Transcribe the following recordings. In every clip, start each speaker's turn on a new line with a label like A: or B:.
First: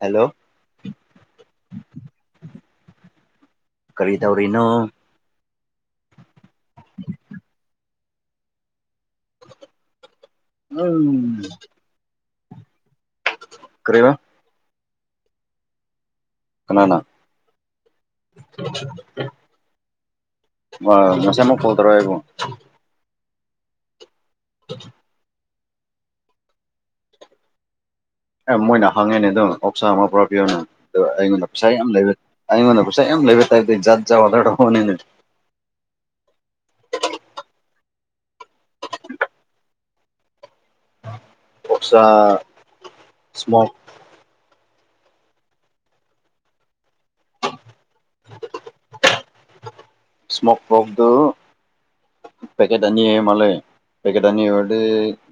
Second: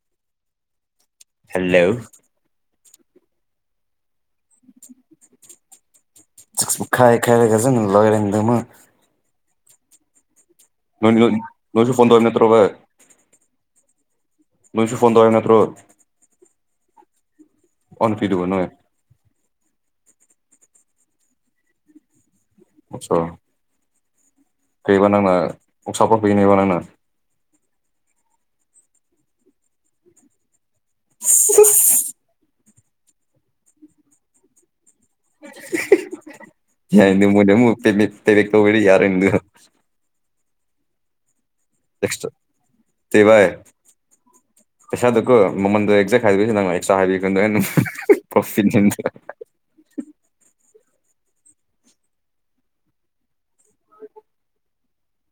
A: hello
B: hello
A: ꯀꯔꯤ ꯇꯧꯔꯤꯅꯣ
B: ꯆ ꯈꯥꯏ ꯈꯥꯏꯔꯀꯁꯨ ꯂꯒꯦꯔꯗꯃ
A: ꯎꯝ
B: ꯅꯣꯏꯁꯨ ꯐꯣꯟꯟ ꯇꯣꯅꯠꯇ꯭ꯔꯣꯕ
A: ꯀꯦꯕ
B: ꯂꯣꯏꯁꯨ ꯐꯣꯟ ꯇꯔ ꯅꯠꯇ꯭ꯔꯣ
A: ꯀꯅꯥꯅ
B: ꯑꯣ ꯅꯨꯄꯤꯗꯨꯕꯨ ꯅꯣꯏ
A: ꯑꯣ ꯃꯁ ꯑꯃꯛ ꯀꯣꯊꯔ ꯍꯥꯏꯕꯨ
B: ꯑꯆꯥ ꯀꯕ ꯅꯅꯥꯅ ꯑꯣꯛꯁꯥꯐ ꯀꯅꯦꯕ ꯅꯉꯥ
A: ꯑꯦ ꯃꯣꯏꯅ ꯍꯪꯉꯦꯅꯦ ꯑꯗꯨꯝ ꯑꯣꯞꯁꯥ ꯑꯃ ꯄꯨꯔꯥ ꯄꯤꯌꯅꯦ ꯑꯗꯣ ꯑꯩꯉꯣꯟꯗ ꯄꯩꯁꯥ ꯌꯥꯝ ꯂꯩꯕ ꯑꯩꯉꯣꯟꯗ ꯦꯝ ꯂꯩꯦꯕꯦ ꯇꯥꯏ ꯀ ꯌꯥꯖꯠꯖ ꯋꯥꯔ ꯋꯥꯅꯤꯅꯦ
B: ꯌꯥ ꯃꯅ ꯃ ꯄꯦꯃꯤ ꯇ ꯂꯩ ꯀꯕꯔ ꯌꯥꯔꯒꯣ
A: ꯑꯣꯛꯁꯥ
B: ꯑꯦꯁ ꯇꯕꯥ
A: ꯏꯁꯃꯣꯛ
B: ꯄꯩꯁꯥꯗꯨꯀꯣ ꯃꯃꯜꯗꯣ ꯑꯦꯛꯖꯦꯛ ꯍꯥꯏꯗꯁꯤ ꯅꯪ ꯑꯦꯛꯁꯇ꯭ꯔꯥ ꯍꯥꯏꯕꯤꯀꯗꯣ ꯑꯩꯅ ꯄ꯭ꯔꯣꯐꯤꯟ
A: ꯏꯁꯃꯣꯣꯛ ꯄꯣꯛꯗꯨ ꯄꯦꯀꯦꯠ ꯑꯅꯤ ꯃꯂꯦ ꯄꯦꯀꯦꯠ ꯑꯅꯤ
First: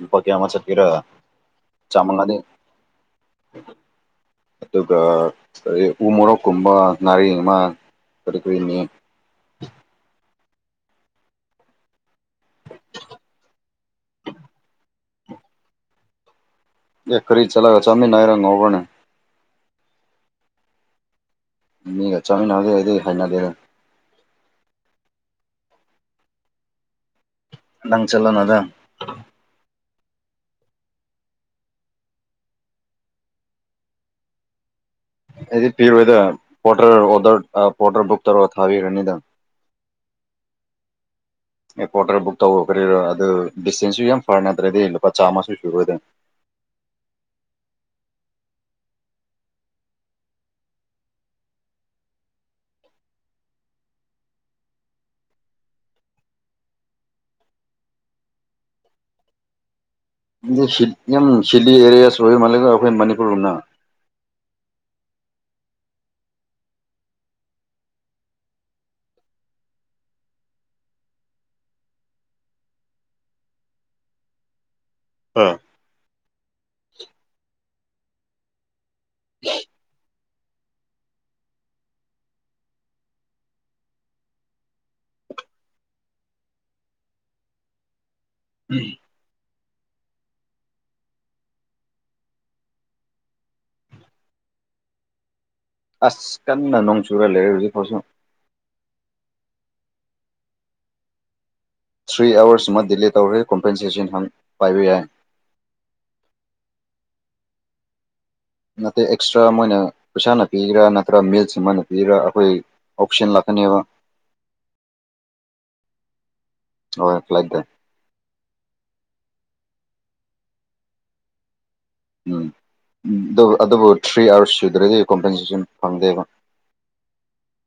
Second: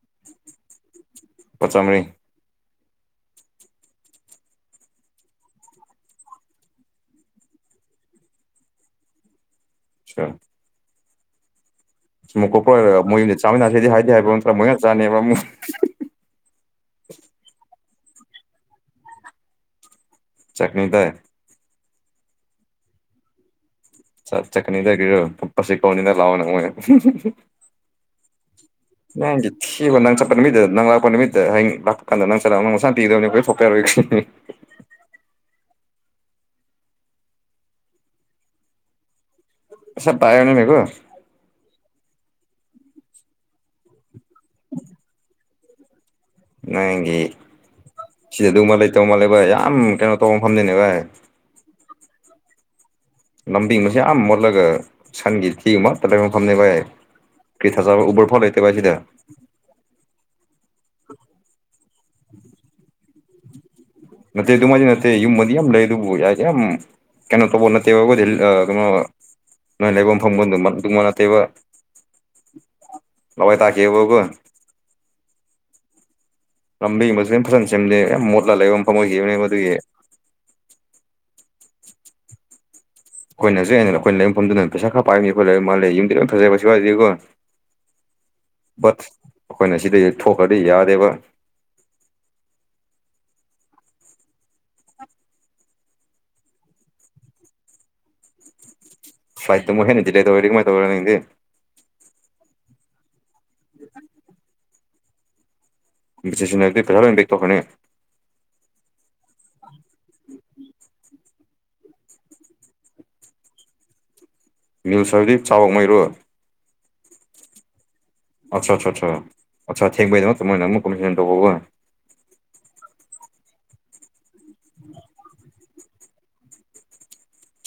A: ꯏꯄꯥ ꯀꯦ ꯑꯃꯃ ꯆ ꯀꯔ
B: ꯂꯨꯄꯥ ꯆꯥꯝꯃꯔꯤ
A: ꯆꯃꯜꯅꯥꯗ ꯑꯗꯨꯒ ꯎ ꯃꯣꯔꯣꯛꯀꯨꯝꯕ ꯉꯥꯔꯤ ꯑꯃ ꯀ ꯀꯅꯦ
B: ꯑꯟꯑꯣꯗꯤꯕꯜ ꯀꯣꯄ ꯃꯣꯏ ꯌꯨꯝꯁ ꯆꯥꯃꯤꯟꯅꯁꯤꯗꯤ ꯍꯥꯏꯗꯤ ꯍꯥꯏꯕ ꯅꯠꯇ꯭ꯔꯒ ꯃꯣꯏꯅ ꯆꯥꯅꯩꯕ ꯑꯃꯨꯛ
A: ꯑꯦ ꯈꯔꯤꯗ ꯆꯂꯒ ꯆꯃꯤꯅꯅꯥꯏꯔꯅ ꯋꯥꯕꯅꯦ
B: ꯆꯠꯅꯤ ꯇꯥꯏ
A: ꯃꯤꯒ ꯆꯥꯃꯤꯟꯅꯗꯦ ꯑꯩꯗꯤ ꯍꯥꯏꯅꯗꯦꯗ
B: ꯆꯥꯛ ꯆꯠꯀꯅꯤꯗꯔꯄꯁꯤ ꯀꯧꯅꯤꯗ ꯂꯥꯛꯑꯣ ꯅꯉꯣꯏ
A: ꯪ ꯆꯂꯅꯗ
B: ꯁꯤ ꯍꯣꯏ ꯅꯪ ꯆꯠꯄ ꯅꯨꯃꯤꯠꯇꯗ ꯅꯪ ꯂꯥꯛꯄ ꯅꯨꯃꯤꯠꯇ ꯍꯡ ꯂꯥꯛꯄ ꯀꯥꯟꯗ ꯅꯪ ꯆꯠꯂꯑꯣ ꯅꯪ ꯃꯁꯥ ꯇꯤꯒꯗꯧꯅꯤ ꯑꯩꯈꯣꯏ ꯐꯣꯛꯄꯦꯔꯣꯏꯅꯤ
A: ꯑꯟꯑꯣꯗꯤꯕꯜ ꯑꯩꯗꯤ ꯄꯤꯔꯣꯏꯗ ꯄꯣꯔꯗꯔ ꯑꯣꯗꯔ ꯄꯣꯔꯗꯔ ꯕꯨꯛ ꯇꯧꯔꯒ ꯊꯥꯕꯤꯈꯅꯤꯗ
B: ꯁꯞ ꯄꯌꯅꯦ ꯃꯦꯀ
A: ꯑꯦ ꯄꯣꯇꯔ ꯕꯨꯛ ꯇꯧꯕ ꯀꯔꯤꯔꯣ ꯑꯗꯨ ꯗꯤꯁꯇꯦꯟꯁꯁꯨ ꯌꯥꯝ ꯐꯔꯦ ꯅꯠꯇ꯭ꯔꯗꯤ ꯂꯨꯄꯥ ꯆꯥꯝꯃꯁꯨ ꯁꯨꯨꯔꯣꯏꯗꯅꯤ
B: ꯅꯒꯤ ꯁꯤꯗ ꯑꯗꯨ ꯃꯥꯜꯂ ꯇꯧ ꯃꯥꯜꯂꯦ ꯚꯥꯏ ꯌꯥꯝ ꯀꯩꯅꯣ ꯇꯧꯕ ꯐꯝꯅꯤꯅꯦ ꯚꯥꯏ ꯂꯝꯕꯤꯤꯡꯁ ꯌꯥꯝ ꯃꯣꯠꯂꯒ ꯁꯟꯒꯤ ꯊꯤ ꯑꯃ ꯇ ꯃꯐꯝꯅꯦ ꯚꯏ ꯀꯤ ꯊꯆꯥ ꯎꯕꯔ ꯐꯣꯂ ꯂꯩꯇꯦ ꯄꯁꯤꯗ
A: ꯁꯤꯗꯤ ꯑꯦꯔꯤꯌꯥꯁ ꯑꯣꯏ ꯃꯂꯒ ꯑꯩꯈꯣꯏ ꯃꯅꯤꯄꯨꯔꯅ
B: ꯅ ꯑꯗꯨꯨ ꯃꯥ ꯅ ꯌ ꯃ ꯌꯥꯝ ꯂꯩ ꯑꯗꯨ ꯌꯥꯔꯦ ꯌꯥꯝꯦꯝ ꯀꯩꯅꯣ ꯇꯕꯨꯣ ꯅ ꯀꯩꯅꯣ ꯅꯣꯏ ꯂꯩꯐꯝ ꯐꯪꯐꯝꯣꯟꯗꯨ ꯇꯉꯣꯟ ꯑꯅꯥꯇꯩꯩꯕ ꯂꯋꯥꯣꯏ ꯇꯥꯀꯤꯦꯕꯒ
A: ꯎꯝ
B: ꯂꯝꯕꯤ ꯃꯨ ꯂ ꯐꯖꯅ ꯁꯦꯝꯗꯦ ꯌꯥꯝ ꯃꯣꯠꯂꯒ ꯂꯩꯕ ꯃꯐꯝ ꯑꯣꯏꯈꯤꯕꯅꯦ ꯃꯗꯨꯒꯤ ꯑꯩꯈꯣꯏꯅꯁꯨ ꯑꯩꯅ ꯑꯩꯈꯣꯏ ꯂꯩꯕꯐꯝꯗꯨꯗꯅ ꯄꯩꯁꯥ ꯈꯔ ꯄꯥꯏꯕꯅꯤ ꯑꯩꯣꯏ ꯂꯩ ꯃꯥꯜꯂꯦ ꯌꯨꯝꯗꯤ ꯂꯣꯏ ꯐꯖꯔꯦ ꯀꯁꯨ ꯋꯥꯗꯦꯀꯣ
A: ꯑꯟꯑꯣꯗꯤꯕꯜ
B: ꯁ ꯑꯩꯈꯣꯏꯅ ꯁꯤꯗꯩ ꯊꯣꯛꯈ꯭ꯔꯗꯤ ꯌꯥꯗꯦꯕ
A: ꯑꯁ ꯀꯟꯅ ꯅꯣꯡꯆꯨꯔ ꯂꯩꯔ‌ꯦ ꯍꯧꯖꯤꯐꯥꯎꯁꯨ
B: ꯐꯂꯥꯏꯠꯇ ꯃꯦꯅꯤ [unintelligible] ꯗꯤꯂꯦ [inaudible] ꯇꯣꯔꯗꯤ ꯃ‌ꯣꯏ ꯇꯧꯔꯅꯦ
A: ꯊ꯭ꯔꯤ ꯑꯥꯋꯔꯁ ꯑꯃ ꯗꯤꯂꯦ ꯇꯧꯔꯦ ꯀꯣꯝꯄꯦꯟꯁꯦꯁꯟ ꯍꯞ ꯄꯥꯏꯕ ꯌꯥꯏ
B: [unintelligible] ꯇꯣꯛꯀꯅꯤ
A: ꯅꯠꯇꯦ ꯑꯦꯛꯁꯇ꯭ꯔꯥ ꯃꯣꯏꯅ ꯄꯩꯁꯥꯅ ꯄꯤꯒꯔꯥ ꯅꯠꯇ꯭ꯔꯒ ꯃꯤꯜꯁ ꯑꯣꯏꯅ ꯄꯤꯒꯔꯥ ꯑꯩꯈꯣꯏ ꯑꯣꯞꯁꯟ ꯂꯥꯛꯀꯅꯦꯕ
B: ꯅꯤꯜꯁꯔꯗꯤꯞ ꯆꯥꯎ ꯃꯩꯔꯣ
A: ꯑꯣ ꯂꯗ‌ꯦ
B: ꯑꯆꯥ ꯑꯆꯥ ꯑꯆꯥ ꯑ [inaudible]
A: ꯎꯝ ꯑꯗꯨꯕꯨ ꯊ꯭ꯔꯤ ꯑꯥꯋꯥꯔꯁ ꯁꯨꯗ꯭ꯔꯗꯤ ꯀꯣꯝꯄꯦꯟꯁꯦꯁꯟ ꯐꯪꯗꯦꯕ [inaudible]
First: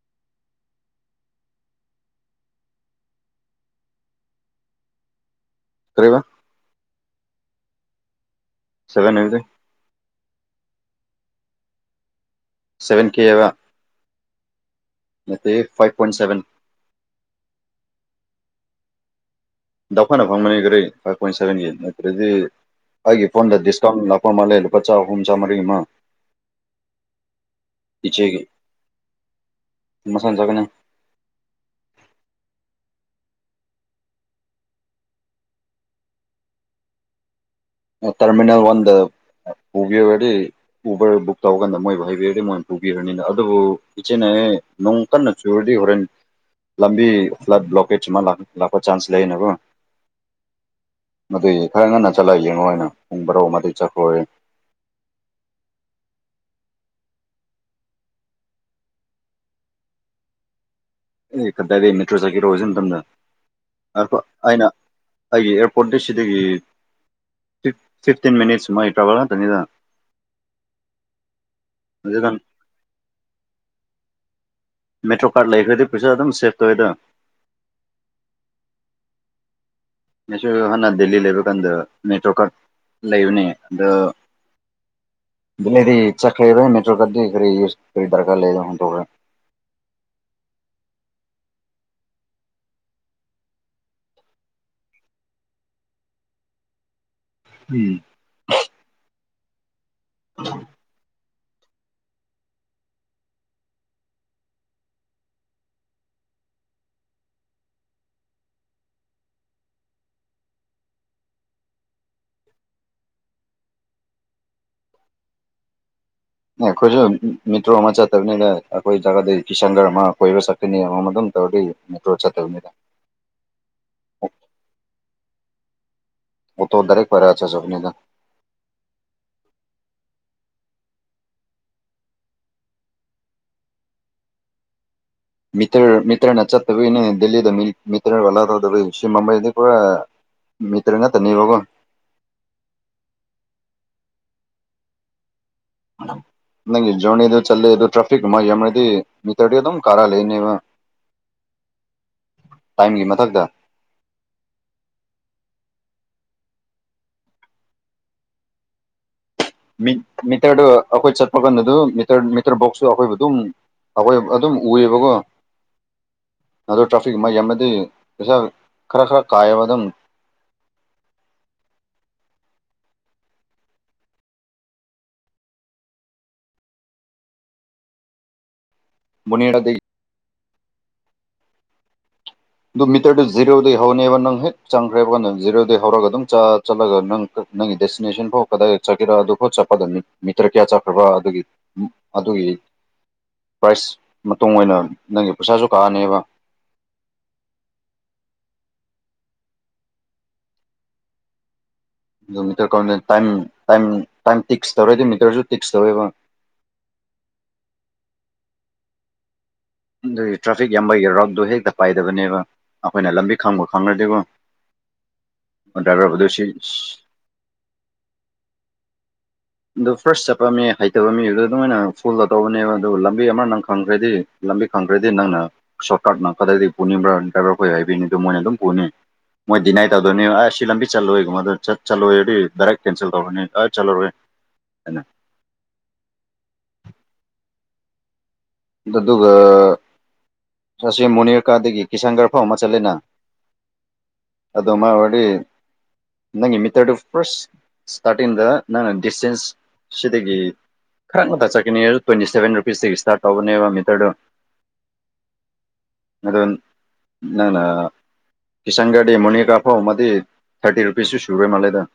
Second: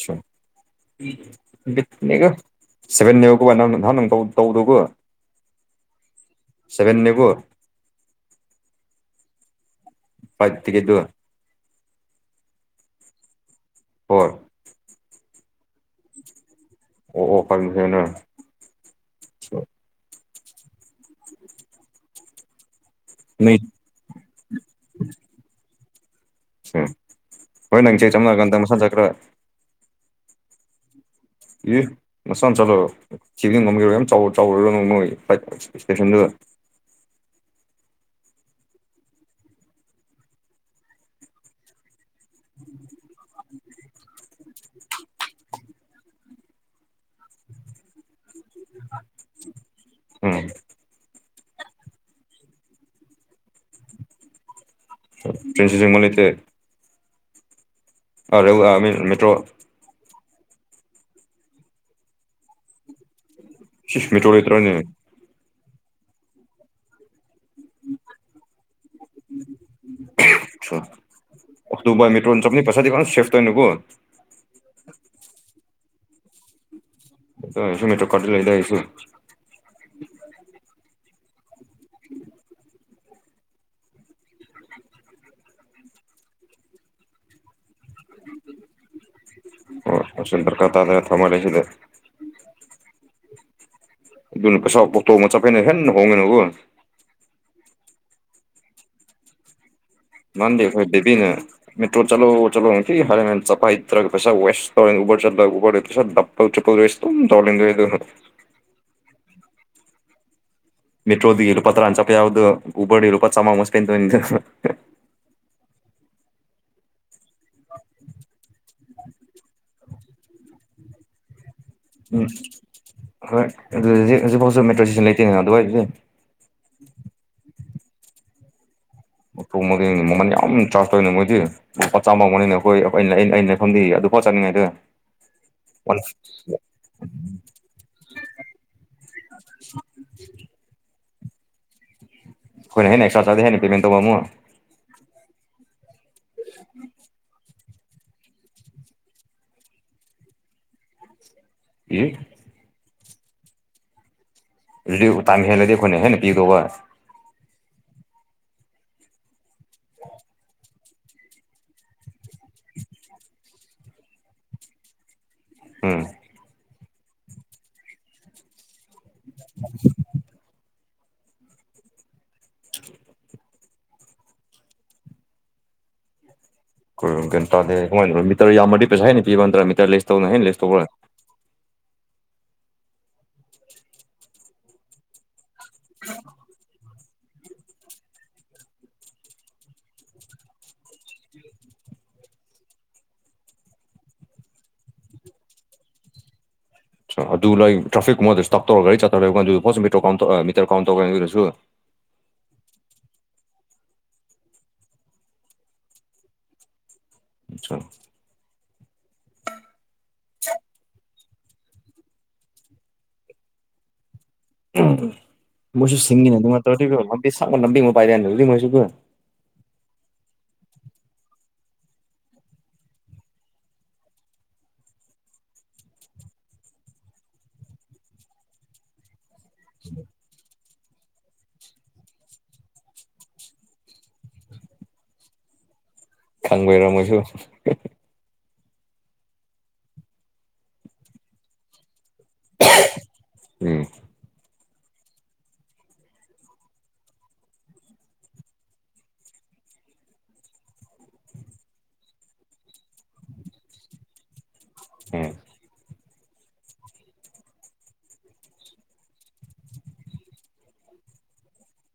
B: ꯁ‌ꯣ [unintelligible] ꯁꯤꯚꯦꯟ ꯅꯒ ꯅꯍꯟ ꯇꯧꯗꯒꯀ‌ꯣ
A: ꯀꯔꯤꯕ
B: ꯁꯚꯦꯟꯅꯦꯀ‌ꯣ
A: ꯁꯕꯦꯟ ꯑꯦꯝꯗꯤ
B: ꯄꯂꯥꯏꯠ ꯇꯤꯛꯀꯦꯠꯀꯤꯔꯥ
A: ꯁꯕꯦꯟ ꯀꯦꯕ
B: ꯍ‌ꯣ
A: ꯅꯠꯇ‌ꯦ ꯐꯥꯏꯚ ꯄꯣꯏꯟ ꯁꯚꯦꯟ
B: ꯑꯣ ꯑꯣ ꯐꯒꯤ [inaudible]
A: ꯗꯥꯎꯈꯅ ꯐꯪꯕꯅꯤ ꯀꯗꯩ ꯐꯥꯏꯚ ꯄꯣꯏꯟꯠ ꯁꯚꯦꯟꯒꯤ ꯅꯠꯇ꯭ꯔꯗꯤ ꯑꯩꯒꯤ
B: ꯅꯣꯏ
A: ꯐꯣꯟꯗ ꯗꯤꯁꯀꯥꯎꯟ ꯂꯥꯛꯄ ꯃꯥꯜꯂꯦ ꯂꯨꯄꯥ ꯆꯥꯛꯍꯨꯝ ꯆꯥꯝꯃꯔꯤ ꯑꯃ
B: ꯎꯝ ꯍꯣꯏ ꯅꯪ ꯁꯤ ꯆꯪꯉꯛꯀꯥꯟꯗ ꯃꯊꯪ ꯆꯠꯀꯔ
A: ꯃꯊꯟ ꯆꯠꯀꯅꯤ
B: ꯑꯦ ꯅꯆꯥ ꯅꯆꯥꯠꯂꯣ ꯆꯦꯡꯖ ꯉꯝꯕꯤꯔꯣ ꯌꯥꯝ ꯆꯥꯎ ꯆꯥꯎꯔꯔꯣ ꯅ ꯅꯣꯏ ꯐ꯭ꯂꯥꯏꯠ ꯏꯁꯇꯦꯁꯟꯗꯨꯗ
A: [unintelligible] ꯇꯔꯃꯤꯅꯦꯜ ꯋꯥꯟꯗ ꯑꯥ ꯄꯨꯕꯤꯔꯨꯔꯗꯤ ꯎꯕꯔ ꯕꯨꯛ ꯇꯧ ꯀꯥꯟꯗ ꯃꯣꯏꯕꯨ ꯍꯥꯏꯕꯤꯌꯨ ꯃꯣꯏ ꯄꯨꯕꯤꯔꯅꯤꯅ ꯑꯗꯨꯕꯨ ꯏꯆꯦꯅ ꯅ‌ꯣꯡ ꯀꯟꯅ ꯆꯨꯔꯗꯤ ꯍꯣꯔꯦꯟ ꯂꯝꯕꯤ ꯐ꯭ꯂꯠ ꯕ꯭ꯂꯣꯀꯦꯖ ꯑꯃ ꯂꯥꯛ ꯂꯥꯛꯄ ꯆꯥꯟꯁ ꯂꯩꯅꯀ‌ꯣ
B: ꯎꯝ
A: ꯑꯗꯨꯒꯤ ꯈꯔ ꯉꯟꯅ ꯆꯠꯂ ꯌ‌ꯦꯡ ꯅ ꯄꯨꯡ ꯚꯥꯔ‌ꯣ ꯑꯃꯗꯩ ꯆꯠꯈꯔ‌ꯣ
B: ꯐꯔꯤꯟꯁꯤ ꯖꯃꯜ ꯂꯩꯇꯦ ꯑꯔꯥ ꯌꯥꯝ ꯃꯤ ꯃꯦꯇ꯭ꯔꯣ
A: ꯑꯦ ꯗꯥꯏꯔꯦꯛ ꯃꯦꯇ꯭ꯔꯣ ꯆꯠꯈꯤꯔ‌ꯣ ꯍꯧꯖꯤꯟ ꯃꯇꯝꯗ
B: ꯏꯁ
A: ꯉꯥꯏꯈ‌ꯣ
B: ꯃꯦꯇ꯭ꯔꯣ
A: ꯑꯩꯅ
B: ꯂꯩꯇ꯭ꯔꯣꯅꯦ
A: ꯑꯩꯒꯤ ꯐꯝꯗ‌ꯣ ꯁꯤꯗꯒꯤ ꯐꯤꯐ ꯐꯤꯐꯇꯤꯟ ꯃꯤꯟꯅꯤꯠꯁ ꯁꯨꯝꯃꯥꯏ [unintelligible] ꯇ꯭ꯔ ꯈꯛꯇꯅꯤꯗ
B: ꯇꯗꯨꯕꯏ ꯃꯦꯇ꯭ꯔꯣ ꯆꯠꯄꯅꯤ ꯄꯩꯁꯥꯗꯤ ꯐꯖꯅ ꯁꯦꯐ ꯇꯧꯅꯕꯨ
A: ꯃꯦꯇ꯭ꯔꯣ ꯀꯥꯔꯗ ꯂꯩꯈ꯭ꯔꯗꯤ ꯄꯩꯁꯥ ꯑꯗꯨꯝ ꯁꯦꯞ ꯇꯧꯋꯦꯗꯣ
B: ꯁꯨ ꯃꯣꯇꯔ‌ꯣ ꯀꯥꯔꯠꯇꯤ ꯂꯩꯗ ꯑꯩꯁꯨ
A: ꯅꯁꯨ ꯍꯥꯟꯅ ꯗꯦꯜꯂꯤ ꯂꯩꯕ ꯀꯥꯟꯗ ꯃꯦꯇ꯭ꯔꯣ ꯀꯠ ꯂꯩꯕꯅꯦ ꯑꯗ ꯗ‌ꯦꯜꯂꯤꯗꯤ ꯆꯠꯈ꯭ꯔꯦꯅ ꯃꯦꯇ꯭ꯔꯣꯒꯗꯤ ꯀꯔꯤ ꯀꯔꯤ ꯗꯔꯀꯥꯔ ꯂꯩ ꯍꯨꯟꯗꯣꯛꯈ꯭ꯔꯦ
B: ꯑꯣꯁ ꯗꯔꯀꯥ ꯇꯥꯗ [unintelligible] ꯁꯤꯗ ꯑꯗꯨꯅ ꯄꯩꯁꯥ ꯇꯣꯡ ꯆꯠꯄꯅ‌ꯦ ꯍꯦꯟꯅ ꯍꯣꯡꯅꯀ‌ꯣ
A: ꯎꯝ
B: ꯃꯥꯟꯗꯤ ꯈꯣꯏ ꯗꯦꯕꯤꯅꯦ ꯃꯦꯇ꯭ꯔꯣ ꯆꯠꯂꯣ ꯆꯠꯂꯣ ꯍꯥꯏꯔ ꯆꯠꯄ ꯍꯩꯇꯔꯒ [inaudible] [unintelligible] [unintelligible] ꯇꯧ ꯂꯩ
A: [unintelligible]
B: ꯃꯦꯇ꯭ꯔꯣꯗꯤ ꯂꯨꯄꯥ ꯇꯥꯔꯥ ꯆꯠꯄ ꯌꯥꯕꯗꯣ ꯎꯕꯔꯗꯤ ꯂꯨꯄꯥ ꯆꯥꯝꯉꯥ ꯑꯃꯨꯛ ꯏꯁꯄ‌ꯦꯟ ꯇꯧꯔꯅꯤꯗ
A: [unintelligible] ꯈꯣꯏꯁꯨ ꯃꯠꯇ꯭ꯔꯣ ꯑꯃ ꯆꯠꯇꯅꯤ ꯑꯩꯈꯣꯏ ꯖꯒꯥꯗꯤ ꯀꯤꯁꯟꯒꯔ ꯑꯃ ꯀꯣꯏꯕ ꯁꯛꯀꯅꯤ ꯑꯃꯃ ꯑꯗꯨꯝ ꯇꯧꯔꯔꯤ
B: ꯎꯝ ꯍꯣꯏ ꯑꯗꯨ ꯍꯧꯖꯤꯛ ꯍꯧꯖꯤꯛꯐꯥꯎꯁꯨ ꯃꯦꯇ꯭ꯔꯣ ꯏꯁꯇꯦꯁꯟ ꯂꯩꯇꯦꯅꯤꯅ ꯑꯗꯨꯋꯥꯏꯁꯦ
A: ꯑꯣ ꯇ ꯗꯔꯦꯛ ꯐꯔꯦꯁ ꯁꯈꯅꯤꯗ
B: ꯃꯨꯡ ꯃꯃꯟ ꯌꯥꯝ ꯆꯥꯔꯖ ꯇꯧꯔꯤꯅꯦ ꯃꯣꯏꯗꯤ ꯂꯨꯄꯥ ꯆꯥꯃ ꯃꯅꯦ ꯑꯩꯈꯣꯏ ꯑꯩꯅ ꯑꯩꯅ ꯑꯩꯅ ꯐꯝꯗꯤ ꯄꯣ ꯆꯆꯅꯤꯡꯉꯥꯏꯗ
A: ꯇ ꯃꯤꯇ꯭ꯔꯅ ꯆꯠꯇꯕꯤꯅꯦ ꯗꯦꯜꯂꯤꯗ ꯃꯤꯇ꯭ꯔ ꯋꯥꯂꯥ ꯇꯧꯗꯕꯤ ꯁꯤ ꯃꯨꯝꯕꯥꯏꯗ ꯄꯨꯔ ꯃꯤꯤꯇ꯭ꯔ ꯅꯠꯇꯅꯤꯕꯒꯣ
B: ꯑꯩꯣꯏ ꯑꯦꯛꯁꯇ꯭ꯔ ꯆꯥꯖ ꯍꯥꯏꯦꯅꯤ ꯄꯦꯃꯦꯟ ꯋꯥꯃ
A: ꯅꯪꯖꯣꯟꯅꯤ ꯑꯗꯨ ꯆꯠꯂꯦ ꯑꯗꯨꯣ ꯇ꯭ꯔꯥꯐꯤꯛ ꯃꯩꯝꯅꯗꯤ ꯃꯤꯇꯔꯗꯤ ꯑꯗꯨꯝ ꯀꯥꯔꯥ ꯂꯩꯅꯦꯕ
B: ꯌꯦ
A: ꯑꯝꯒꯤ ꯃꯊꯛꯇ
B: ꯔꯗꯤ ꯇꯥꯡ ꯍꯦꯜꯂꯗꯤ ꯑꯩꯈꯣꯏꯅ ꯍꯦꯟꯅ ꯄꯤꯗꯧꯕ
A: ꯃꯤꯇꯔꯗꯨ ꯑꯩꯈꯣꯏ ꯆꯠꯄ ꯀꯥꯟꯗ ꯑꯗꯨ ꯃꯤꯇꯔ ꯃꯤꯇꯔ ꯕꯣꯛꯁꯨ ꯑꯩꯈꯣꯏꯕꯨ ꯑꯗꯨꯝ ꯑꯩꯈꯣꯏ ꯑꯗꯨꯝ ꯎꯑꯕꯀꯣ
B: ꯎꯝ
A: ꯑꯗꯨ ꯇ꯭ꯔꯥꯐꯤꯛ ꯃꯩ ꯑꯃꯗꯤ ꯄꯩꯁꯥ ꯈꯔ ꯈꯔ ꯀꯥꯏꯑꯕ ꯑꯗꯨꯪ
B: ꯩꯅ ꯃꯤꯇꯔ ꯌꯥꯝꯃꯗꯤ ꯄꯩꯁꯥ ꯍꯥꯏꯅ ꯄꯤꯕ ꯅꯠꯇ꯭ꯔꯥ
A: ꯕꯣꯅꯦꯔꯗꯒꯤ
B: ꯃꯤꯇꯔ ꯂꯤꯁ ꯇꯧꯅ ꯍꯥꯏꯁ ꯇ
A: ꯑꯗꯨ ꯃꯤꯇꯔꯗꯨ ꯖꯤꯔꯣꯗꯒꯤꯩ ꯍꯧꯅꯦꯕ ꯅꯪ ꯍꯦꯛ ꯆꯪꯈ꯭ꯔꯦꯕ ꯀꯥꯟꯗꯪ ꯖꯤꯔꯣꯗꯒꯤꯩ ꯍꯧꯔꯒ ꯑꯗꯨꯝ ꯆ ꯆꯠꯂꯒ ꯅꯪ ꯅꯪꯒꯤ ꯗꯦꯁꯇꯤꯅꯦꯁꯟ ꯐꯥꯎ ꯀꯗꯥꯏ ꯆꯠꯔꯥ ꯑꯗꯨꯐꯥꯎ ꯆꯠꯄꯗ ꯃꯤꯇꯔ ꯀꯌꯥ ꯆꯠꯈ꯭ꯔꯕ ꯑꯗꯨꯒꯤ ꯑꯗꯨꯒꯤ ꯄ꯭ꯔꯥꯏꯁ ꯃꯇꯨꯡ ꯑꯣꯏꯅ ꯅꯪꯒꯤ ꯄꯩꯁꯥꯁꯨ ꯀꯛꯑꯅꯦꯕ
B: ꯑ ꯑꯗꯨ ꯂꯥꯏ ꯇ꯭ꯔꯥꯐꯤꯛꯀꯨꯝꯕꯗꯁꯨ ꯇꯞ ꯇꯧꯔ ꯒꯥꯔꯤ ꯆꯠꯠꯇꯔꯣꯏꯕꯣ ꯑꯗꯨ ꯄꯣꯠꯁꯨ ꯃꯤꯇꯔ ꯀꯥꯎꯟ ꯃꯤꯇꯔ ꯀꯥꯎꯟ ꯇꯧꯒꯦ ꯑꯗꯨꯗꯁꯨ
A: ꯑꯗꯨ ꯃꯤꯇꯔ ꯀꯔꯝꯗ ꯇꯥꯏꯝ ꯇꯥꯏꯝ ꯇꯥꯏꯝ ꯇꯤꯛꯁ ꯇꯧꯔꯗꯤ ꯃꯤꯇꯔꯁꯨ ꯇꯤꯛꯁ ꯇꯧꯋꯦꯕ
B: ꯑꯆꯥ
A: ꯑꯗꯨꯒꯤ ꯇ꯭ꯔꯥꯐꯤꯛ ꯌꯥꯝꯕꯩꯒꯤ ꯔꯠꯇꯣ ꯍꯦꯛꯇ ꯄꯥꯏꯗꯕꯅꯦꯕ ꯑꯩꯈꯣꯏꯅ ꯂꯝꯕꯤ ꯈꯪꯕ ꯈꯪꯅꯗꯤꯕꯨ
B: ꯎꯗ ꯃꯣꯏꯁꯨ ꯁꯤꯁꯤꯡ ꯅ ꯂꯝ ꯂꯝ ꯄꯥꯏ ꯃꯣꯏ ꯀ
A: ꯑꯗꯨ ꯐꯥꯔꯁ ꯆꯠꯄ ꯃꯤ ꯍꯩꯇꯕ ꯃꯤꯗꯨꯗ ꯑꯗꯨꯃꯥꯏꯅ ꯐꯨꯜꯗ ꯇꯧꯕꯅꯦꯕ ꯑꯗꯨ ꯂꯝꯕꯤ ꯑꯃ ꯅꯪ ꯈꯪꯈ꯭ꯔꯗꯤ ꯈꯕꯤ ꯈꯪꯈ꯭ꯔꯗꯤ ꯅꯪꯅ ꯁꯣꯔꯠꯀꯥꯠꯅ ꯈꯛꯇꯗꯤ ꯄꯨꯅꯤꯡꯕ꯭ꯔꯥ ꯗ꯭ꯔꯥꯏꯚꯔ ꯑꯩꯈꯣꯏ ꯍꯥꯏꯕꯤꯅꯤ ꯑꯗꯨ ꯃꯣꯏꯅ ꯑꯗꯨꯝ ꯄꯨꯅꯤ ꯃꯣꯏ ꯗꯤꯅꯥꯏ ꯇꯧꯗꯣꯏꯅꯤ ꯑ ꯁꯤ ꯂꯝꯕꯤ ꯆꯠꯂꯨꯔꯣꯏꯦꯨꯝꯕꯗ ꯆꯠ ꯆꯠꯂꯨꯔꯦꯗꯤ ꯗꯥꯔꯛ ꯀꯦꯟꯁꯦꯜ ꯇꯧꯔꯅꯤ ꯑ ꯆꯠꯂꯨꯔꯣꯏ ꯍꯅ
B: ꯁꯪꯕꯩꯔꯃꯣꯁꯨ
A: ꯑꯗꯨꯗꯨ ꯆꯁꯦ ꯃꯨꯅꯤꯔꯀꯥꯗꯒꯤ ꯀꯤꯁꯥꯟꯒꯔ ꯐꯥꯎ ꯑꯃ ꯆꯠꯂꯤꯅ
B: ꯎꯝ
A: ꯑꯗꯣ ꯃꯥꯥꯏ ꯑꯣꯏꯗꯤ ꯅꯪꯒꯤ ꯃꯤꯇꯔꯗꯨ ꯐꯥꯔꯁ ꯏꯁꯇꯥꯔꯇꯤꯡꯗ ꯅꯪꯅ ꯗꯤꯁꯇꯦꯟꯁ ꯁꯤꯗꯒꯤ ꯈꯔ ꯉꯊ ꯆꯠꯀꯅꯤ ꯑꯗꯨ ꯇ꯭ꯋꯦꯟꯇꯤ ꯁꯕꯦꯟ ꯔꯨꯄꯤꯁꯇꯒꯤ ꯏꯁꯇꯥꯔꯠ ꯇꯧꯕꯅꯦꯕ ꯃꯤꯇꯔꯗꯨꯣ
B: ꯎꯝ
A: ꯑꯗꯨꯣ ꯅꯪꯅ ꯀꯤꯁꯥꯟ ꯒꯥꯗꯤ ꯃꯣꯅꯤ ꯀꯥꯐꯧ ꯑꯃꯗꯤ ꯊꯥꯔꯇꯤ ꯔꯨꯄꯤꯁꯁꯨ ꯁꯨꯨꯔꯦ ꯃꯥꯜꯂꯦꯗ [unintelligible]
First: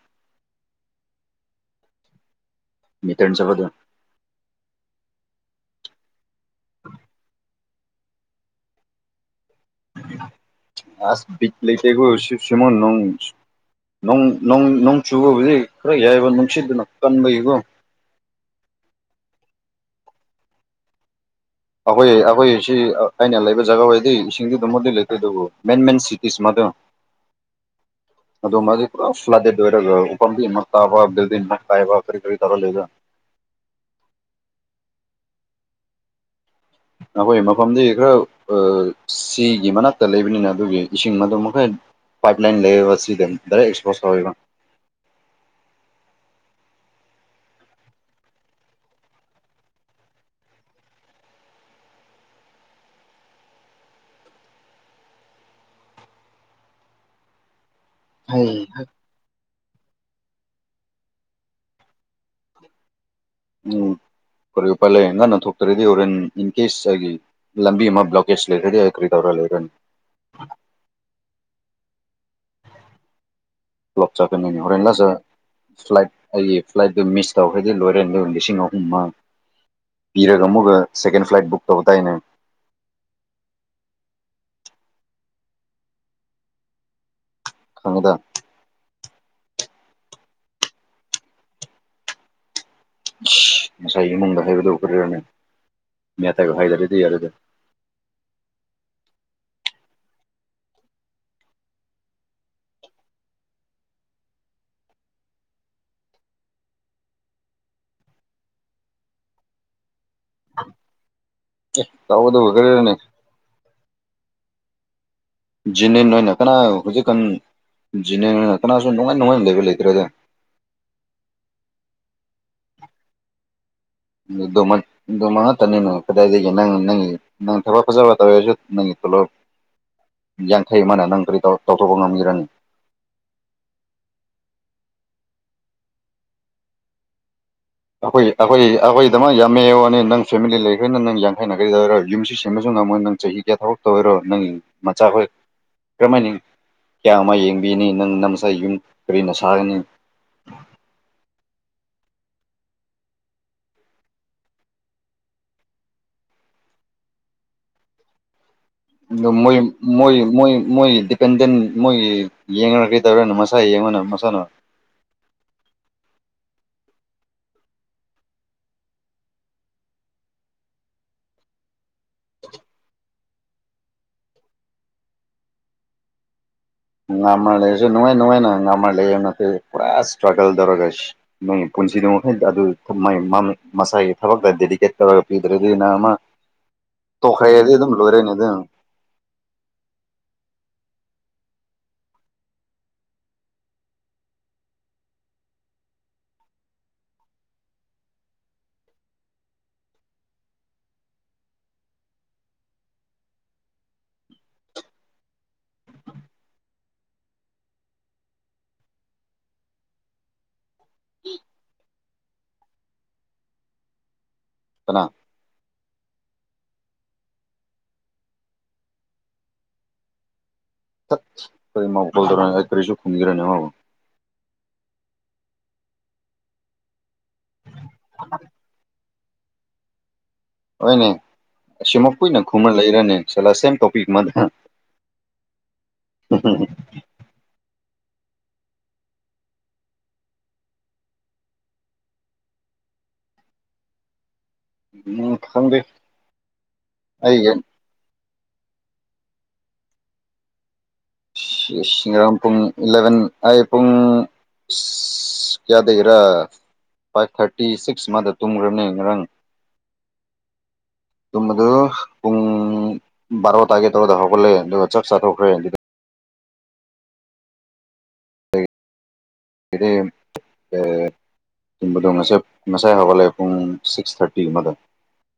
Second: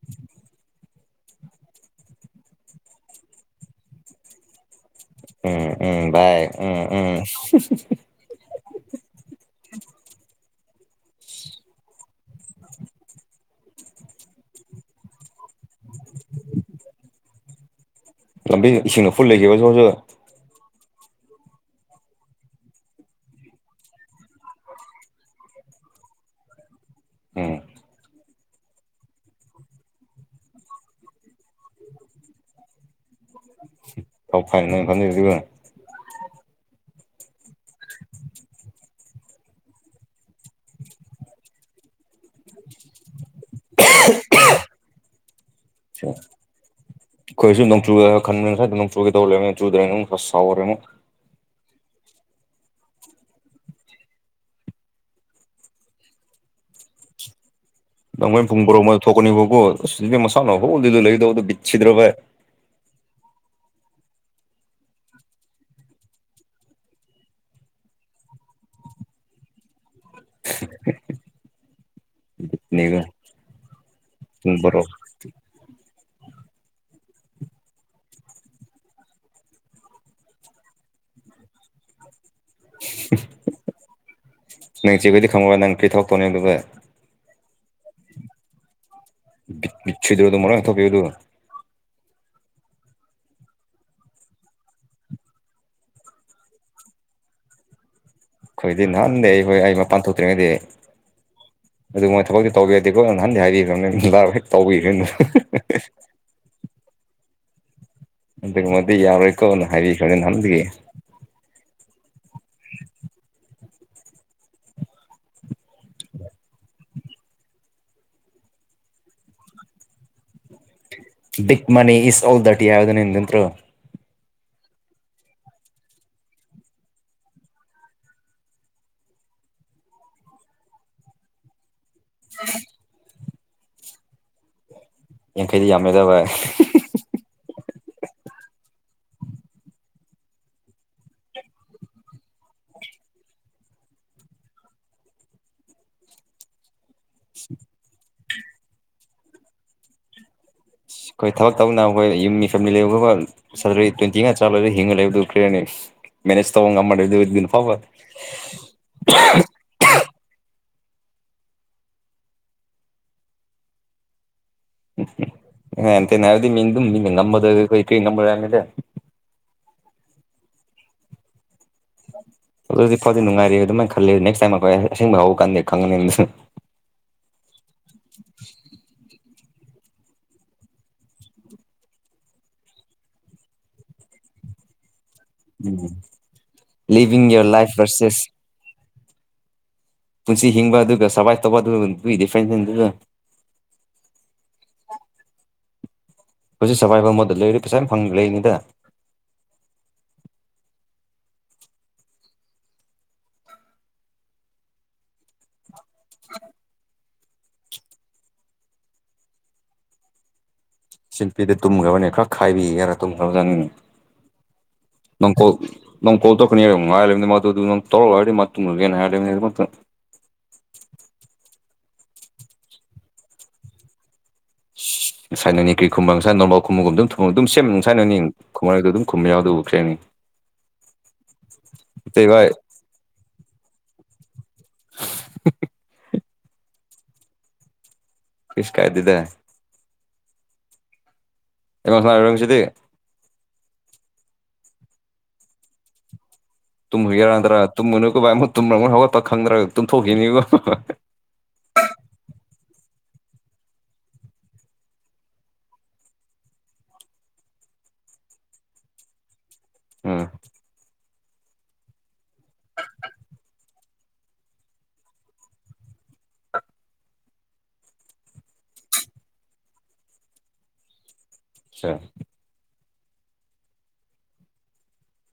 A: ꯃꯤꯇꯆ ꯃꯗꯨꯣ
B: ꯎꯝ ꯎꯝ ꯚꯥꯏ ꯎꯝ ꯎꯝ
A: ꯑꯁ ꯕꯤꯠ ꯂꯩꯇꯦꯀꯣ ꯁꯤ ꯁꯃꯣꯟ ꯂꯣꯡ ꯅꯣꯡ ꯅꯣꯡ ꯅꯣꯡ ꯆꯨꯕ ꯍꯧꯖꯤꯛ ꯈꯔ ꯌꯥꯏꯕ ꯅꯨꯡꯁꯤꯠꯇꯅ ꯀꯟꯕꯒꯤꯀꯣ
B: ꯂꯝꯕꯤ ꯏꯁꯤꯡꯅ ꯐꯨꯜ ꯂꯩꯈꯤꯕꯁꯨ ꯍꯧꯁꯨ
A: ꯑꯩꯈꯣꯏ ꯑꯩꯈꯣꯏ ꯁꯤ ꯑꯩꯅ ꯂꯩꯕ ꯖꯒꯥ ꯑꯣꯏꯗꯤ ꯏꯁꯤꯡꯗꯤ ꯑꯗꯨꯝꯃꯗꯤ ꯂꯩꯇꯦ ꯑꯗꯨꯕꯨ ꯃꯦꯟ ꯃꯦꯟ ꯁꯤꯇꯤꯁꯃ ꯗꯣ
B: ꯎꯝ
A: ꯑꯗꯨ ꯃꯥꯒꯤ ꯄꯨ ꯐ꯭ꯂꯗꯦꯗ ꯑꯣꯏꯔꯒ ꯎꯝꯕꯤ ꯇꯥꯕ ꯀꯥꯏꯕ ꯀꯔꯤ ꯀꯔꯤ ꯇꯥꯔ ꯂꯩꯦꯒ
B: ꯐꯥꯎ ꯐꯥꯏ ꯅꯪ ꯈꯪꯗꯕ
A: ꯑꯩꯈꯣꯏ ꯃꯐꯝꯗꯤ ꯈꯔ ꯁꯤꯒꯤ ꯃꯅꯥꯛꯇ ꯂꯩꯕꯅꯤꯅ ꯑꯗꯨꯒꯤ ꯏꯁꯤꯡ ꯑꯗꯨ ꯃꯈꯔ ꯄꯥꯏꯠ ꯂꯥꯏꯟ ꯂꯩ ꯄ ꯗꯔ ꯑꯦꯁꯄꯣꯁ
B: ꯀꯣꯏꯁꯨ ꯅꯪ ꯆ ꯈꯟꯕ ꯅꯪ ꯆꯒ ꯇꯧꯔ ꯆꯗꯦ ꯐ ꯁꯥꯎꯔꯦ ꯅꯪꯣꯏ ꯐꯨꯡꯕ꯭ꯔꯣ
A: ꯎꯝ
B: ꯃ ꯊꯣꯅꯤꯕꯣ ꯃꯁꯥꯅꯣ ꯍ ꯂ ꯂꯣꯏꯗꯗꯨ ꯕꯤꯁꯤꯗ꯭ꯔꯣꯚꯥꯏ
A: ꯎꯝ ꯀꯔꯤ ꯎꯄꯥ ꯂꯌꯦꯟ ꯉꯟꯅ ꯊꯣꯛꯇꯔꯗꯤ ꯑꯣꯔ ꯏꯟ ꯏꯟ ꯀꯦꯁ ꯑꯩꯒꯤ ꯂꯝꯕꯤ ꯑꯃ ꯕ꯭ꯂꯣꯀꯦꯁ ꯂꯩꯔꯗꯤ ꯑꯩ ꯀꯔꯤ ꯇꯧꯔꯒꯦ ꯔꯅꯤ
B: ꯕ
A: ꯀ꯭ꯂ꯭ꯂꯞ ꯆꯒꯦ ꯅꯅꯤ ꯍꯣꯔꯦꯟ ꯂꯁ ꯐ꯭ꯂꯥꯏꯠ ꯑꯩꯒꯤ ꯐ꯭ꯂꯥꯏꯠꯇꯣ ꯃꯤꯁ ꯇꯧꯈꯗꯤ ꯂꯣꯏꯔꯦꯅꯤ ꯑꯗꯨ ꯂꯤꯁꯤꯡ ꯑꯍꯨꯝ ꯃ ꯄꯤꯔꯒ ꯑꯃꯨꯛꯒ ꯁꯦꯀꯦꯟ ꯐ꯭ꯂꯥꯏꯠ ꯕꯨꯛ ꯇꯧꯕ ꯇꯏꯅꯦ
B: ꯅꯪ ꯆꯦꯈꯗꯤ ꯈꯪꯉ ꯅꯪ ꯀ꯭ꯔꯤ ꯊꯣꯛꯛꯇꯣꯅꯦ ꯑꯗꯨꯒ
A: ꯈꯪꯉꯗ
B: ꯗ꯭ꯔ ꯃꯔ ꯊꯣꯛ ꯀꯌ ꯇ
A: ꯉꯁꯥꯏꯒꯤ ꯏꯃꯨꯡꯗ ꯍꯥꯏꯕꯗꯧ ꯈꯔꯔꯃꯤ ꯃꯤ ꯑꯊꯒ ꯍꯥꯏꯖꯔꯗꯤ ꯌꯥꯔꯗꯤ
B: ꯅꯥꯟꯅꯦ ꯑꯩ ꯍꯣꯏ ꯑꯩꯃ ꯄꯥꯟꯊꯣꯛꯇ꯭ꯔꯤꯉꯩꯗꯤ
A: [inaudible]
B: ꯑꯗꯨ ꯃꯣꯏ ꯊꯕꯛꯇꯤ ꯇꯧꯕꯤꯔꯗꯤꯀꯣ ꯅꯍꯥꯟꯗꯤ ꯍꯥꯏꯕꯤꯈ꯭ꯔꯕꯅꯤꯗꯥ ꯍꯦꯛ ꯇꯧꯕꯤꯈꯣꯏꯅꯣ
A: [inaudible]
B: ꯑꯗꯨ ꯃ ꯌꯥꯎꯀꯣ ꯍꯔꯤ ꯈꯦ ꯅꯪꯒꯤ
A: ꯇꯥꯎꯗ ꯒꯔꯦ ꯅ ꯖꯤꯅꯤꯟ ꯍꯣꯏꯅꯥ ꯈꯔ ꯍꯧꯖꯤꯛꯀꯥꯟ ꯖꯤꯅꯦ ꯀꯅꯥꯁꯨ ꯅꯨꯡꯉꯥꯏ ꯅꯨꯡꯉꯥꯏꯅ ꯂꯩꯕ ꯂꯩꯇ꯭ꯔꯦꯗ
B: ꯕꯤꯛ ꯃꯅꯤ ꯏꯁ ꯑꯣꯜ ꯗꯔꯇꯤ ꯅꯠꯇꯔꯣ
A: ꯑꯗꯨꯃ ꯉꯇꯅꯤꯅꯣ ꯀꯗꯥꯏꯗꯒꯤꯒꯦ ꯅꯪ ꯅꯪꯒꯤ ꯅꯪ ꯊꯕꯛ ꯐꯖꯕ ꯇꯧꯋꯔꯁꯨ ꯅꯪ ꯄꯨꯂꯞ ꯌꯥꯡꯈꯩ ꯑꯃꯅ ꯅꯪ ꯀꯔꯤ ꯇꯧꯊꯣꯛꯄ ꯉꯝꯈꯤꯔꯅꯤ
B: ꯌꯥꯡꯈꯩꯗꯤ ꯌꯥꯝꯃꯦꯗꯕ
A: ꯑꯩꯈꯣꯏ ꯑꯩꯈꯣꯏ ꯑꯩꯈꯣꯏꯗꯃꯛ ꯌꯥꯝꯃꯦꯣꯅꯤ ꯅꯪ ꯐꯦꯃꯤꯂꯤ ꯂꯩꯈ꯭ꯔꯦꯅ ꯅꯪ ꯌꯥꯡꯈꯩꯅꯈ꯭ꯔꯔ ꯌꯨꯝꯁꯤ ꯁꯦꯝꯕꯁꯨ ꯃꯣꯏ ꯅꯪ ꯆꯍꯤ ꯀꯌꯥ ꯊꯕꯛ ꯇꯧꯤꯔꯣ ꯅꯪ ꯃꯆꯥꯈꯣꯏ ꯀꯔꯝꯍ ꯍꯥꯏꯅꯤꯡꯉꯤ ꯀꯌꯥ ꯑꯃ ꯌꯦꯡꯕꯤꯅꯤ ꯅꯪ ꯅꯁꯥꯏ ꯌꯨꯝ ꯀꯔꯤꯅ ꯁꯥꯒꯅꯤ
B: ꯑ ꯑꯩꯈꯣꯏ ꯊꯕꯛ ꯇꯧꯅ ꯑꯩꯈꯣꯏ ꯌꯨꯝ ꯃꯤꯐꯝ ꯃꯤ ꯂꯩꯕꯒ ꯁꯇꯔꯤ ꯇ꯭ꯋꯦꯟꯇꯤ ꯉꯥ ꯆꯥꯂꯣꯏꯔ ꯍꯤꯡꯉ ꯂꯩꯕꯗꯨ ꯈ꯭ꯔꯦꯔꯅꯤꯁ ꯃꯦꯅꯦꯁ ꯇ ꯉ ꯃꯗꯅꯤ ꯐꯥꯕ
A: ꯃ ꯃ ꯃꯣꯏ ꯃꯣꯏꯒꯤ ꯗꯤꯄꯦꯟꯗꯦꯟ ꯃꯣꯏꯒꯤ ꯌꯦꯡꯉꯒ ꯀꯩ ꯇꯧꯔꯅꯣ ꯃꯁꯥ ꯌꯦꯡꯉꯅ ꯃꯁꯥꯅ
B: ꯦꯅꯦ ꯍꯥꯏꯗꯤ ꯅꯝꯕꯗ ꯀ ꯀ ꯅꯝꯕ ꯑꯗꯨꯗꯤ ꯐꯥꯎꯗꯤ ꯅꯨꯡꯉꯥꯏꯔ ꯑꯗꯨꯃꯥꯏꯅ ꯈꯜꯂꯤ ꯅꯦꯛꯁ ꯇꯥꯏꯝ ꯑꯩꯈꯣꯏ ꯑꯁꯦꯡꯕ ꯍꯧꯀꯥꯟꯗꯦ ꯈꯪꯉꯅꯤ ꯑꯗꯨꯅ
A: ꯉꯥ ꯃ ꯂꯩꯁꯨ ꯅꯨꯡꯉꯥꯏ ꯅꯨꯡꯉꯥꯏꯅ ꯉꯥꯡꯃ ꯂꯩꯌꯦ ꯌꯥꯝꯅ ꯐ ꯄꯨꯔꯥ ꯏꯁꯇ꯭ꯔꯒꯜ ꯇꯧꯔꯒ ꯅꯣꯏ ꯄꯨꯟꯁꯤꯗꯨ ꯃꯈꯩ ꯑꯗꯨ ꯃꯁꯥꯒꯤ ꯊꯕꯛꯇ ꯗꯦꯗꯤꯀꯦꯠ ꯇꯔꯒ ꯄꯤꯗ꯭ꯔꯗꯤ ꯅ ꯑꯃ
B: ꯂꯤꯕꯤꯡ ꯌꯣꯔ
A: ꯇꯣꯛꯈꯩꯔꯗꯤ
B: ꯂꯥꯏꯐ
A: ꯑꯗꯨꯝ
B: ꯚꯔꯁꯦꯁ
A: ꯂꯣꯏꯔꯛꯏꯅꯤ ꯑꯗꯨ
B: ꯄꯨꯟꯁꯤ ꯍꯤꯡꯕ ꯑꯗꯨꯒ ꯁꯕꯥꯏ ꯇꯧꯕ ꯑꯗꯨꯒꯏ ꯗꯤꯐ꯭ꯔꯦꯟꯁ ꯍꯧꯖꯤꯛ ꯁꯐꯥꯏꯕ ꯑꯃꯗ ꯂꯩꯔꯤ ꯄꯩꯁꯥ ꯌꯥꯝ ꯐꯪ ꯂꯩꯔꯤꯅꯤꯗ [unintelligible] [inaudible] ꯁꯤꯟꯄꯤꯗ ꯇꯨꯝꯈ꯭ꯔꯕꯅꯦ ꯈꯔ ꯈꯥꯏꯕꯤ ꯈꯔꯥ ꯇꯨꯝꯈ꯭ꯔꯕꯖꯥꯅꯤ
A: ꯀꯅꯥ
B: ꯅꯪ ꯀꯣ ꯅꯪ ꯀꯣꯜ ꯇ ꯀꯅꯤ ꯑꯗꯨ ꯇꯧꯣ
A: ꯁꯠ ꯀꯔꯤ ꯃꯥꯎꯧꯗꯔ ꯀꯔꯤꯁꯨ ꯈꯨꯝꯒꯔꯦꯅꯦꯉꯣ
B: ꯁꯥꯏꯅꯅꯤ ꯀꯔꯤ ꯈꯨꯝꯕꯪ ꯉꯁꯥꯏ ꯅꯣꯔꯕꯥꯜ ꯈꯨꯝꯕꯒꯨꯝ ꯑꯗꯨꯝ ꯊ ꯑꯗꯨꯝ ꯁꯦꯝ ꯁꯥꯏꯅꯅꯤ ꯈꯃꯗꯣ ꯑꯗꯨꯝ ꯈꯨꯝ ꯌꯥꯎꯗ ꯎꯈ꯭ꯔꯦꯅꯤ
A: ꯍꯣꯏꯅꯦ ꯁꯤꯃꯛ
B: ꯑꯇꯩ
A: ꯀꯨꯏꯅ
B: ꯚꯥꯏ
A: ꯈꯨꯃꯔ ꯂꯩꯔꯅꯦ ꯆꯂ ꯁꯦꯝ ꯇꯣꯄꯤꯛ ꯃ ꯎ [unintelligible] [inaudible]
B: ꯏꯁ ꯀꯥꯏꯗꯗꯦ ꯑꯦꯃ ꯁꯔꯝꯁꯤꯗꯤ
A: ꯎꯝ ꯊꯝꯕꯤ
B: ꯇꯨꯝꯍꯨ ꯌꯥꯔꯗ꯭ꯔꯥ ꯇꯨꯝꯃꯨꯅꯀꯣꯚꯕꯥ ꯑꯃꯨꯛ ꯇꯨꯝꯔ ꯃꯣꯏ ꯍꯧꯒꯠꯄ ꯈꯪꯗ꯭ꯔꯒ ꯇꯨꯝꯊꯣꯛꯈꯤꯅꯤꯀꯣ
A: ꯔꯝ ꯄꯨꯡ ꯏꯂꯕꯦꯟ ꯑꯩ ꯄꯨꯡ ꯀꯌꯥ ꯗꯈꯔꯥ ꯐꯥꯏꯚ ꯊꯥꯔꯇꯤ ꯁꯤꯛꯁ ꯃꯥꯗ ꯇꯨꯝꯈ꯭ꯔꯕꯅꯦ ꯉꯔꯪ
B: ꯑ [unintelligible] [inaudible]
A: ꯑꯗꯨꯨꯝ ꯑꯗꯨ ꯄꯨꯡ ꯕꯥꯔꯣ ꯇꯥꯒꯦ ꯇꯧꯔꯗ ꯍꯧꯒꯠꯂꯦ ꯑꯗꯨꯒ ꯆꯞ ꯆꯥꯊꯣꯛꯈ꯭ꯔꯦ ꯑꯗꯨ ꯏꯗꯤ ꯆꯨꯝꯕꯨꯗꯣꯡꯁꯦ ꯉꯁꯥꯏ ꯍꯋꯥꯠꯂꯛꯑꯦ ꯄꯨꯡ ꯁꯤꯛꯁ ꯊꯥꯔꯇꯤꯒꯨꯝ ꯑꯃꯗ